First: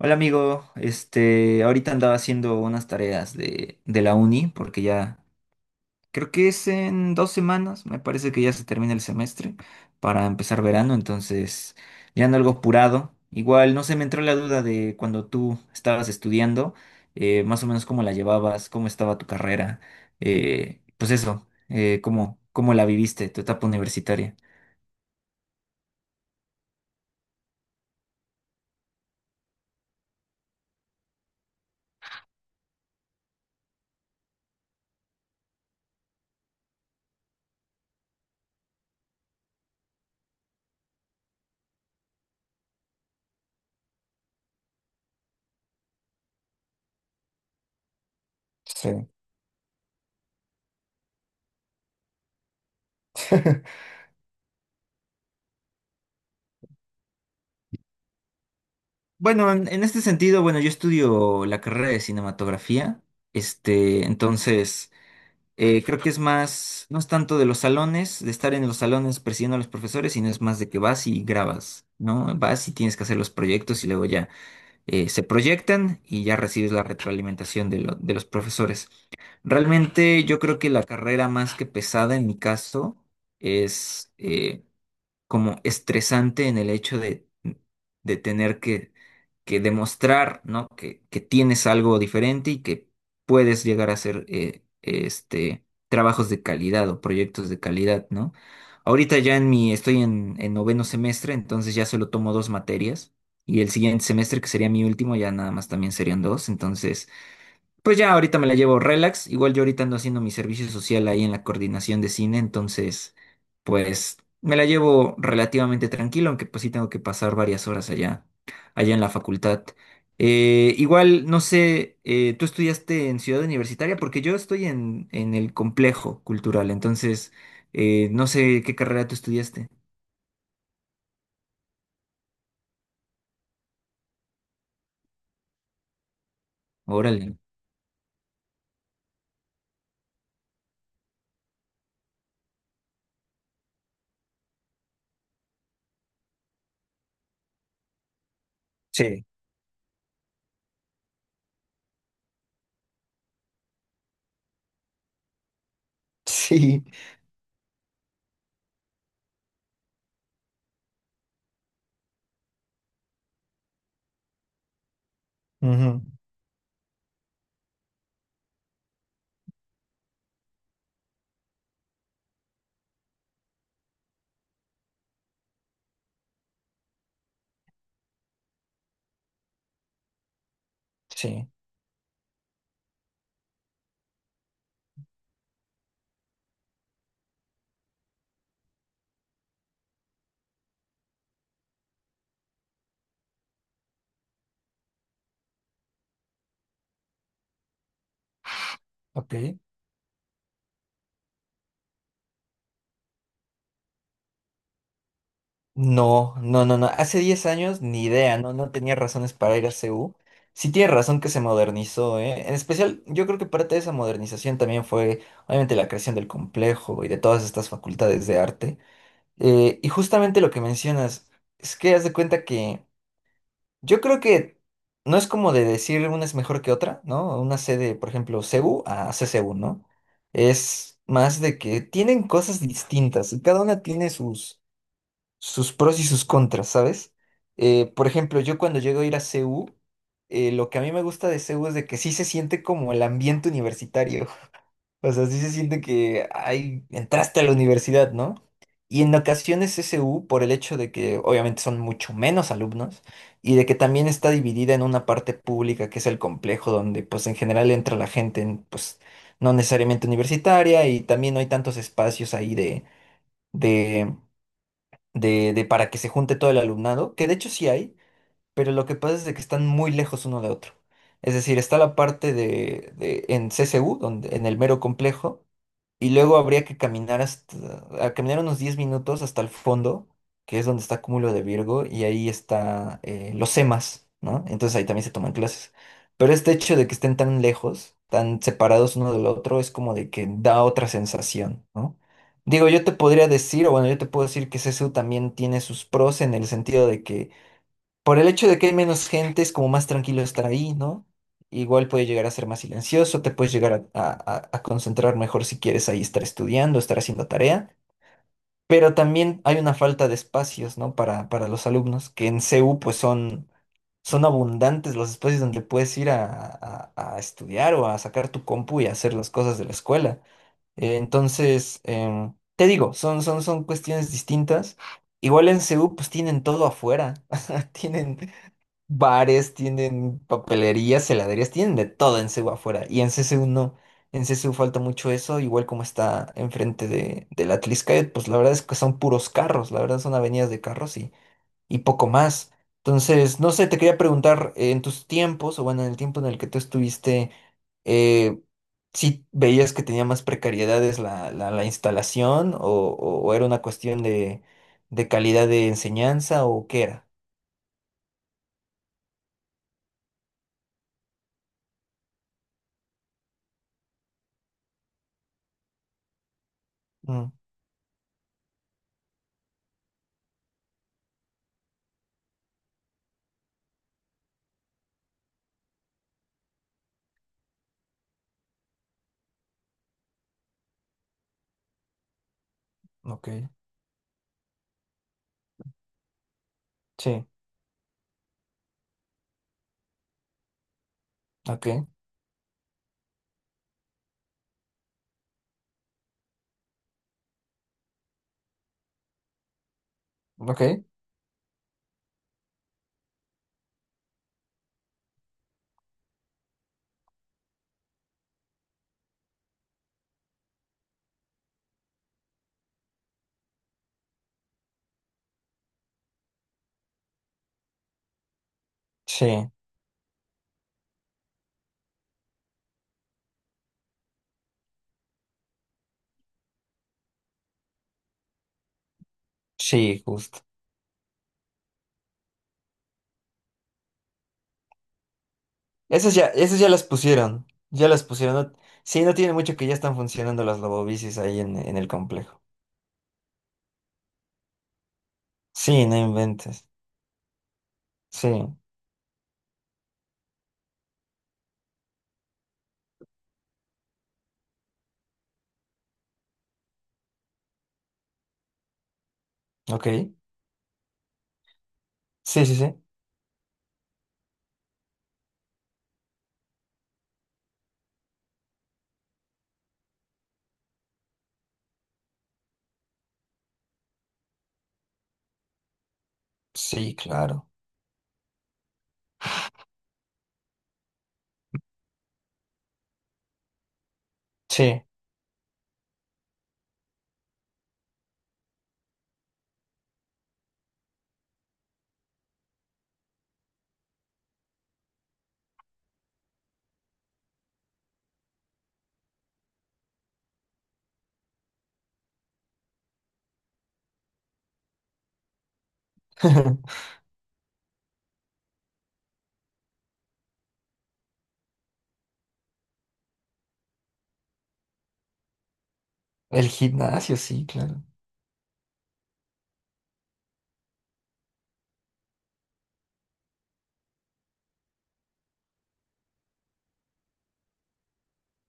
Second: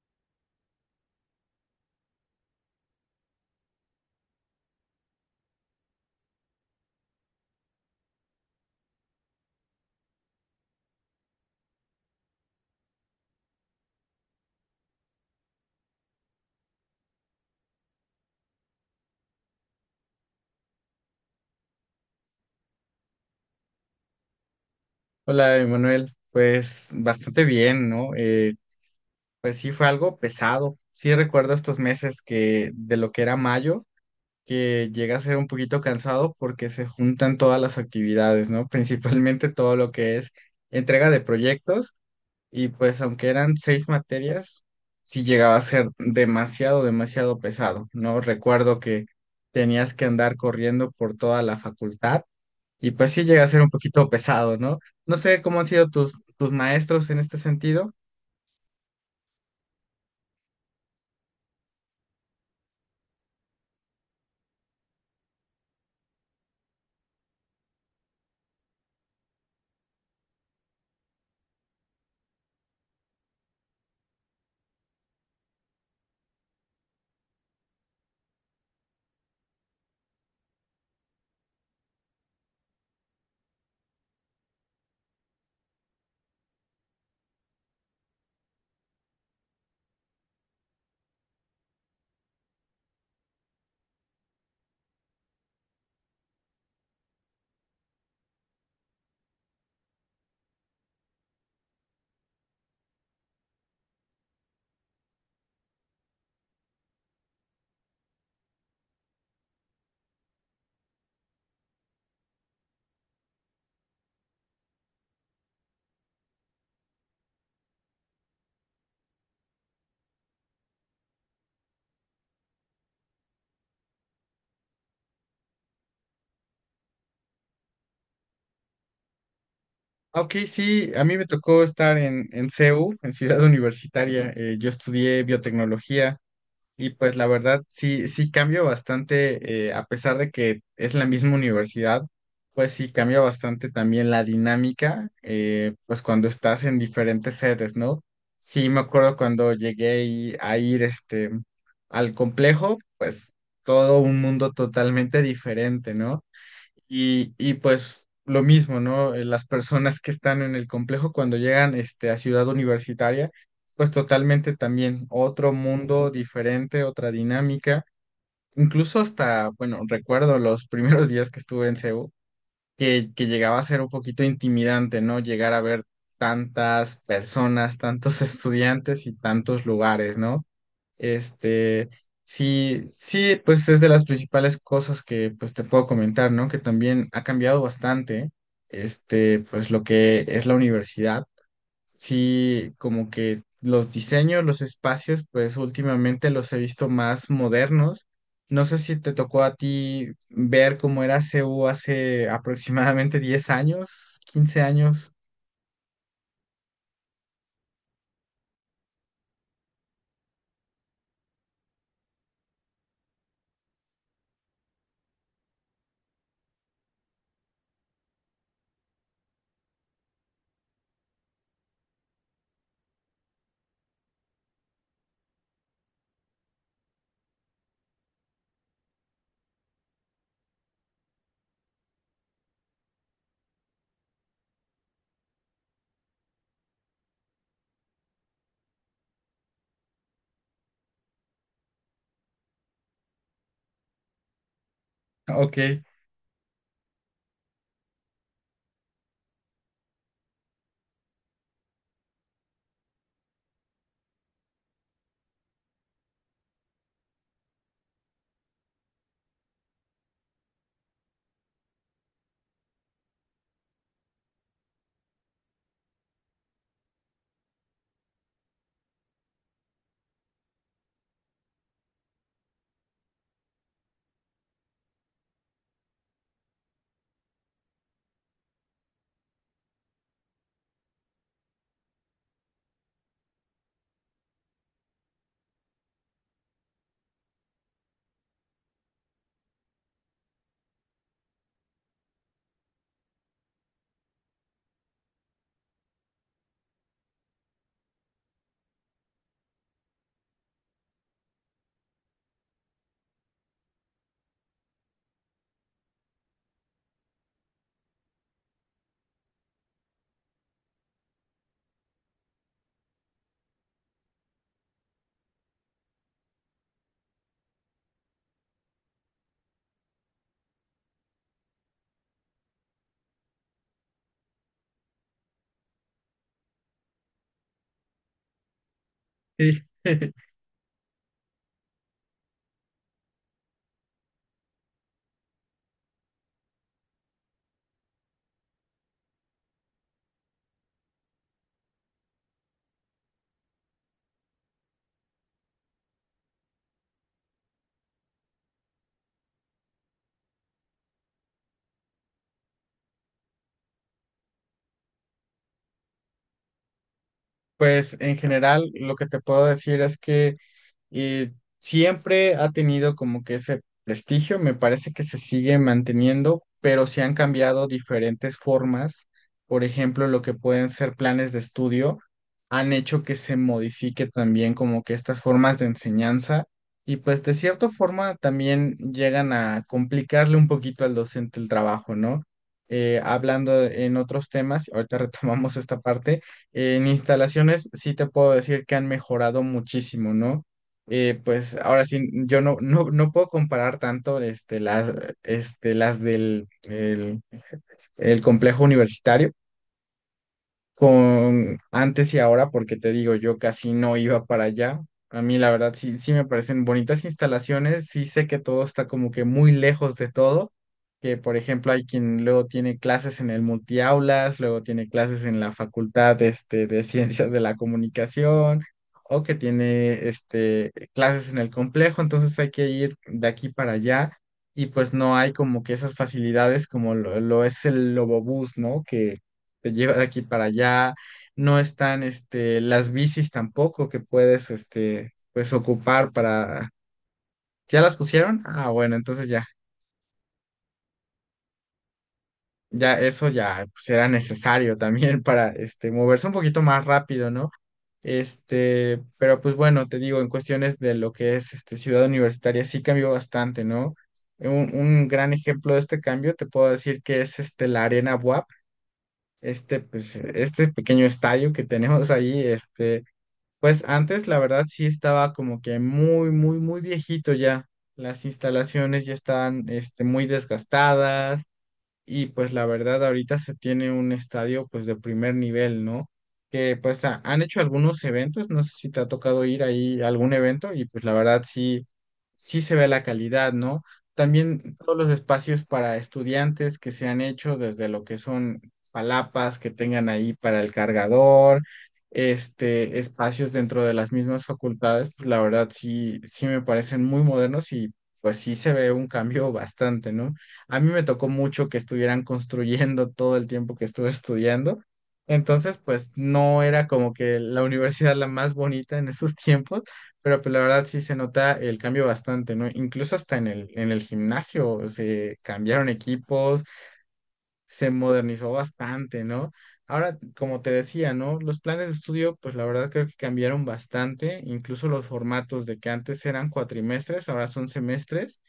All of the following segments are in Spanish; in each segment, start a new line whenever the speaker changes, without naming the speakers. Hola amigo, ahorita andaba haciendo unas tareas de la uni porque ya creo que es en 2 semanas, me parece que ya se termina el semestre para empezar verano, entonces ya ando algo apurado. Igual no se me entró la duda de cuando tú estabas estudiando, más o menos cómo la llevabas, cómo estaba tu carrera, pues eso, cómo la viviste, tu etapa universitaria.
Hola, Emanuel. Pues bastante bien, ¿no? Pues sí fue algo pesado. Sí recuerdo estos meses que de lo que era mayo, que llega a ser un poquito cansado porque se juntan todas las actividades, ¿no? Principalmente todo lo que es entrega de proyectos y pues aunque eran seis materias, sí llegaba a ser demasiado, demasiado pesado, ¿no? Recuerdo que
Sí.
tenías que andar corriendo por toda la facultad y pues sí llega a ser un poquito pesado, ¿no? No sé cómo han sido tus maestros en este sentido.
Bueno, en este sentido, bueno, yo estudio la carrera de cinematografía, entonces creo que es más, no es tanto de los salones, de estar en los salones persiguiendo a los profesores, sino es más de que vas y grabas, ¿no? Vas y tienes que hacer los proyectos y luego ya se proyectan y ya recibes la retroalimentación de los profesores. Realmente yo creo que la carrera más que pesada en mi caso es, como estresante en el hecho de tener que demostrar, ¿no? Que tienes algo diferente y que puedes llegar a hacer trabajos de calidad o proyectos de calidad, ¿no? Ahorita ya en mi, estoy en noveno semestre, entonces ya solo tomo 2 materias. Y el siguiente semestre, que sería mi último, ya nada más también serían dos. Entonces, pues ya ahorita me la llevo relax. Igual yo ahorita ando haciendo mi servicio social ahí en la coordinación de cine, entonces pues me la llevo relativamente tranquilo, aunque pues sí tengo que pasar varias horas allá en la facultad. Igual, no sé, ¿tú estudiaste en Ciudad Universitaria? Porque yo estoy en el complejo cultural, entonces no sé qué carrera tú estudiaste.
Ah, Ok, sí, a mí me tocó estar en CEU, en Ciudad Universitaria. Yo estudié biotecnología. Y pues la
Órale.
verdad, sí, sí cambia bastante, a pesar de que es la misma universidad, pues sí cambia bastante también la dinámica, pues cuando estás en diferentes sedes, ¿no? Sí, me acuerdo
Sí.
cuando llegué a ir al complejo, pues todo un mundo totalmente diferente, ¿no?
Sí.
Y pues lo mismo, ¿no? Las personas que están en el complejo cuando llegan a Ciudad Universitaria, pues totalmente también otro
Ujú.
mundo diferente, otra dinámica. Incluso hasta, bueno, recuerdo los primeros días que estuve en CEU, que llegaba a ser un poquito intimidante, ¿no? Llegar a ver tantas personas, tantos estudiantes y tantos lugares, ¿no?
Sí.
Este, sí, sí, pues es de las principales cosas que pues te puedo comentar, ¿no? Que también ha cambiado bastante, pues lo que es la universidad. Sí, como que los diseños, los espacios, pues últimamente los he visto más modernos. No sé si te
Ok.
tocó a ti ver cómo era CU hace aproximadamente 10 años, 15 años.
No, no, no, no. Hace 10 años ni idea, no, no tenía razones para ir a C U. Sí tiene razón que se modernizó, ¿eh? En especial, yo creo que parte de esa modernización también fue, obviamente, la creación del complejo y de todas estas facultades de arte. Y justamente lo que mencionas, es que haz de cuenta que yo creo que no es como de decir una es mejor que otra, ¿no? Una sede, por ejemplo, C U a C C U, ¿no? Es más de que tienen cosas distintas y cada una tiene sus pros y sus contras, ¿sabes? Por ejemplo, yo cuando llego a ir a CU, lo que a mí me gusta de CU es de que sí se siente como el ambiente universitario. O sea, sí se
Ok,
siente que ay, entraste a la universidad, ¿no? Y en ocasiones SU, por el hecho de que obviamente son mucho menos alumnos y de que también está dividida en una parte pública que es el complejo donde pues en general entra la gente pues no necesariamente universitaria y también no hay tantos espacios ahí de, de para que se junte todo el alumnado, que de hecho sí hay, pero lo que pasa es de que están muy lejos uno de otro. Es decir, está la parte en CCU, donde, en el mero complejo, y luego habría que caminar a caminar unos 10 minutos hasta el fondo, que es donde está Cúmulo de Virgo, y ahí está los EMAs, ¿no? Entonces ahí también se toman clases. Pero este hecho de que estén tan lejos, tan separados uno del otro, es como de que da otra sensación, ¿no? Digo, yo te podría decir, o bueno, yo te puedo decir que C S U también tiene sus pros en el sentido de que por el hecho de que hay menos gente, es como más tranquilo estar ahí, ¿no? Igual puede llegar a ser más silencioso, te puedes llegar a concentrar mejor si quieres ahí estar estudiando, estar haciendo tarea, pero también hay una falta de espacios, ¿no? Para los alumnos, que en CU pues son abundantes los espacios donde puedes ir a estudiar o a sacar tu compu y a hacer las cosas de la escuela. Entonces, te digo, son cuestiones distintas. Igual en CU pues tienen todo afuera, tienen bares,
sí.
tienen papelerías, heladerías, tienen de todo en CEU afuera. Y en C CCU no. En C C CCU falta mucho eso, igual como está enfrente de la Atlixcáyotl, pues la verdad es que son puros carros, la verdad son avenidas de carros y poco más. Entonces, no sé, te quería preguntar, en tus tiempos, o bueno, en el tiempo en el que tú estuviste, eh, si veías que tenía más precariedades la instalación o era una cuestión de calidad de enseñanza o qué era?
Pues en general lo que te puedo decir es que y siempre ha tenido como que ese prestigio, me parece que se sigue manteniendo, pero se han
Mm,
cambiado diferentes formas, por ejemplo, lo que pueden ser planes de estudio, han hecho que se modifique también como que estas formas de enseñanza y pues de cierta forma también llegan a complicarle un poquito al docente el trabajo, ¿no? Eh,
ok,
hablando en otros temas, ahorita retomamos esta parte. En
sí.
instalaciones sí te puedo decir que han mejorado muchísimo, ¿no? Pues
Ok,
ahora sí, yo no puedo comparar tanto las del el complejo universitario
ok.
con antes y ahora, porque te digo, yo casi no iba para allá. A mí la verdad sí, sí me parecen bonitas instalaciones, sí sé que todo está como que muy lejos de todo, que por ejemplo hay quien luego tiene clases en el multiaulas, luego tiene clases en la facultad de ciencias de la comunicación, o que
Sí,
tiene clases en el complejo, entonces hay que ir de aquí para allá. Y pues no hay como que esas facilidades como lo es el Lobobús, ¿no? Que te lleva de
sí,
aquí
justo.
para allá, no están las bicis tampoco que puedes pues ocupar
Esas ya
para.
las pusieron.
¿Ya
Ya
las
las pusieron.
pusieron?
No,
Ah, bueno,
sí, no
entonces
tiene
ya,
mucho que ya están funcionando las lobobicis ahí en el complejo.
ya eso ya pues, era necesario también para
Sí, no
moverse un poquito
inventes.
más rápido, ¿no?
Sí,
Pero pues bueno, te digo, en cuestiones de lo que es Ciudad Universitaria sí cambió bastante, ¿no? Un gran ejemplo de este cambio te puedo decir que es la Arena WAP,
ok.
pues, este pequeño estadio que tenemos ahí.
Sí, sí, sí.
Pues antes, la verdad, sí estaba como que muy, muy, muy viejito ya. Las instalaciones ya estaban, muy desgastadas y pues la verdad ahorita se tiene un estadio pues de primer nivel, ¿no? Que
Sí,
pues han
claro.
hecho algunos eventos, no sé si te ha tocado ir ahí a algún evento y pues la verdad sí, sí se ve la calidad, ¿no? También
Sí.
todos los espacios para estudiantes que se han hecho, desde lo que son palapas que tengan ahí para el cargador, espacios dentro de las mismas facultades, pues la verdad sí, sí me parecen muy modernos y pues sí se ve un cambio bastante, ¿no? A mí me tocó mucho que estuvieran construyendo todo el tiempo que estuve estudiando. Entonces, pues no era como que la universidad la más bonita en esos tiempos, pero pues la verdad sí se nota el cambio bastante, ¿no? Incluso hasta en el gimnasio se cambiaron
El
equipos,
gimnasio, sí, claro.
se modernizó bastante, ¿no? Ahora, como te decía, ¿no? Los planes de estudio, pues la verdad creo que cambiaron bastante, incluso los formatos, de que antes eran cuatrimestres, ahora son semestres,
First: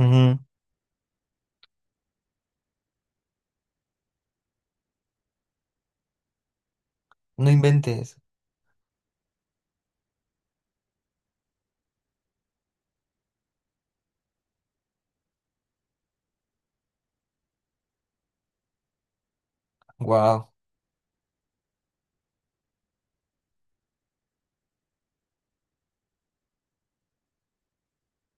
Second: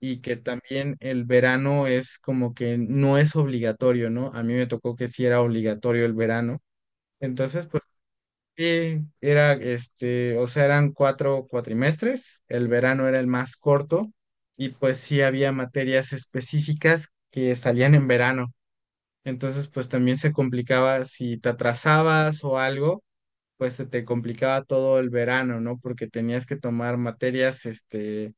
y que también el verano es como que no es obligatorio, ¿no? A mí me tocó que sí era obligatorio el verano.
No
Entonces, pues
inventes.
sí, era o sea, eran 4 cuatrimestres, el verano era el más corto y pues sí había materias específicas que salían en verano. Entonces, pues también se
Wow.
complicaba si te atrasabas o algo, pues se te complicaba todo el verano, ¿no? Porque tenías que tomar materias,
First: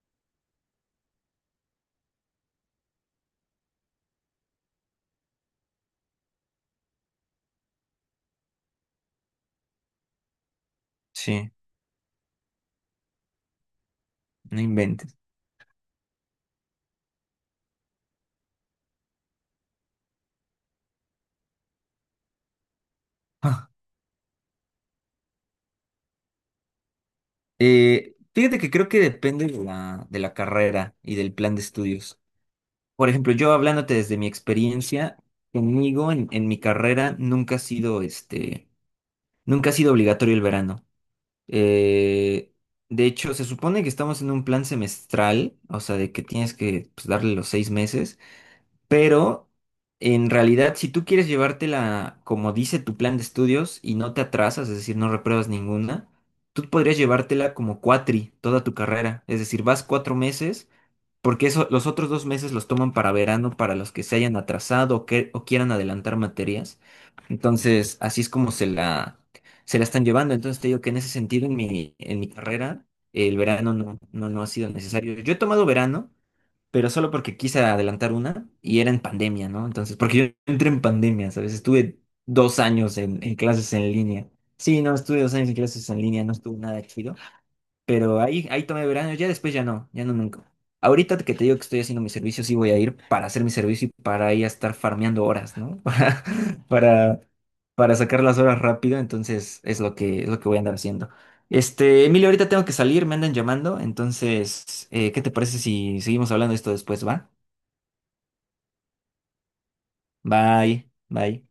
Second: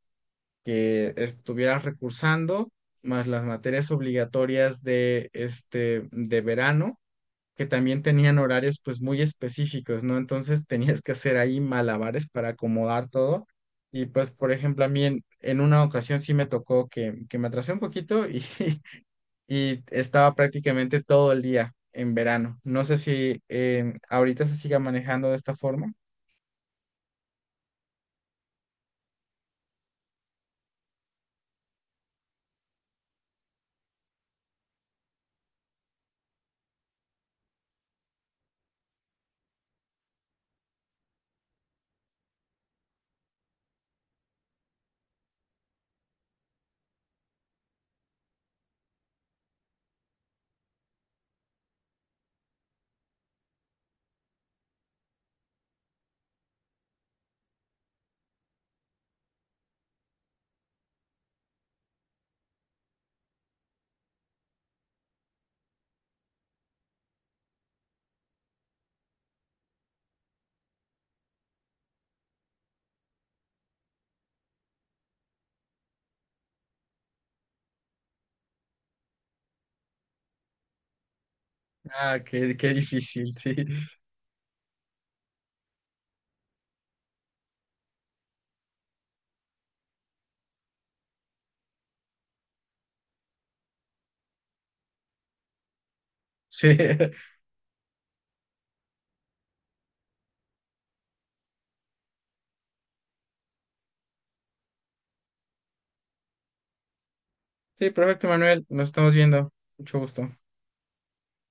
que estuvieras recursando, más las materias obligatorias de verano, que también tenían horarios pues muy específicos, ¿no? Entonces tenías que hacer
Sí,
ahí malabares para acomodar todo. Y pues, por
no
ejemplo, a mí
inventes.
en una ocasión sí me tocó que me atrasé un poquito y, y estaba prácticamente todo el día en verano. No sé si
Ah.
ahorita se siga manejando de esta forma.
Fíjate que creo que depende de de la carrera y del plan de estudios. Por ejemplo, yo hablándote desde mi experiencia, conmigo en mi carrera nunca ha sido nunca ha sido obligatorio el verano. Eh, de hecho, se supone que estamos en un plan semestral, o sea, de que tienes que pues, darle los 6 meses, pero en realidad, si tú quieres llevártela como dice tu plan de estudios y no te atrasas, es decir, no repruebas ninguna, tú podrías llevártela como cuatri toda tu carrera, es decir, vas 4 meses. Porque eso, los otros 2 meses los toman para verano, para los que se hayan atrasado o quieran adelantar materias. Entonces, así es como se la están llevando. Entonces, te digo que en ese sentido, en mi carrera, el verano no ha sido necesario. Yo he tomado verano, pero solo porque quise adelantar una y era en pandemia, ¿no? Entonces, porque yo entré en pandemia, ¿sabes? Estuve
Ah, qué,
dos
qué
años
difícil,
en
sí,
clases en línea. Sí, no, estuve dos años en clases en línea, no estuvo nada chido. Pero ahí tomé verano, ya después ya no, ya no nunca. Ahorita que te digo que estoy haciendo mi servicio, sí voy a ir para hacer mi servicio y para ir a estar farmeando horas, ¿no?
sí.
Para, para sacar las horas rápido, entonces es lo que voy a andar haciendo. Emilio, ahorita tengo que salir, me andan llamando, entonces, ¿qué te parece si seguimos hablando de esto después, va?
Sí, perfecto, Manuel. Nos estamos viendo. Mucho gusto.
Bye, bye.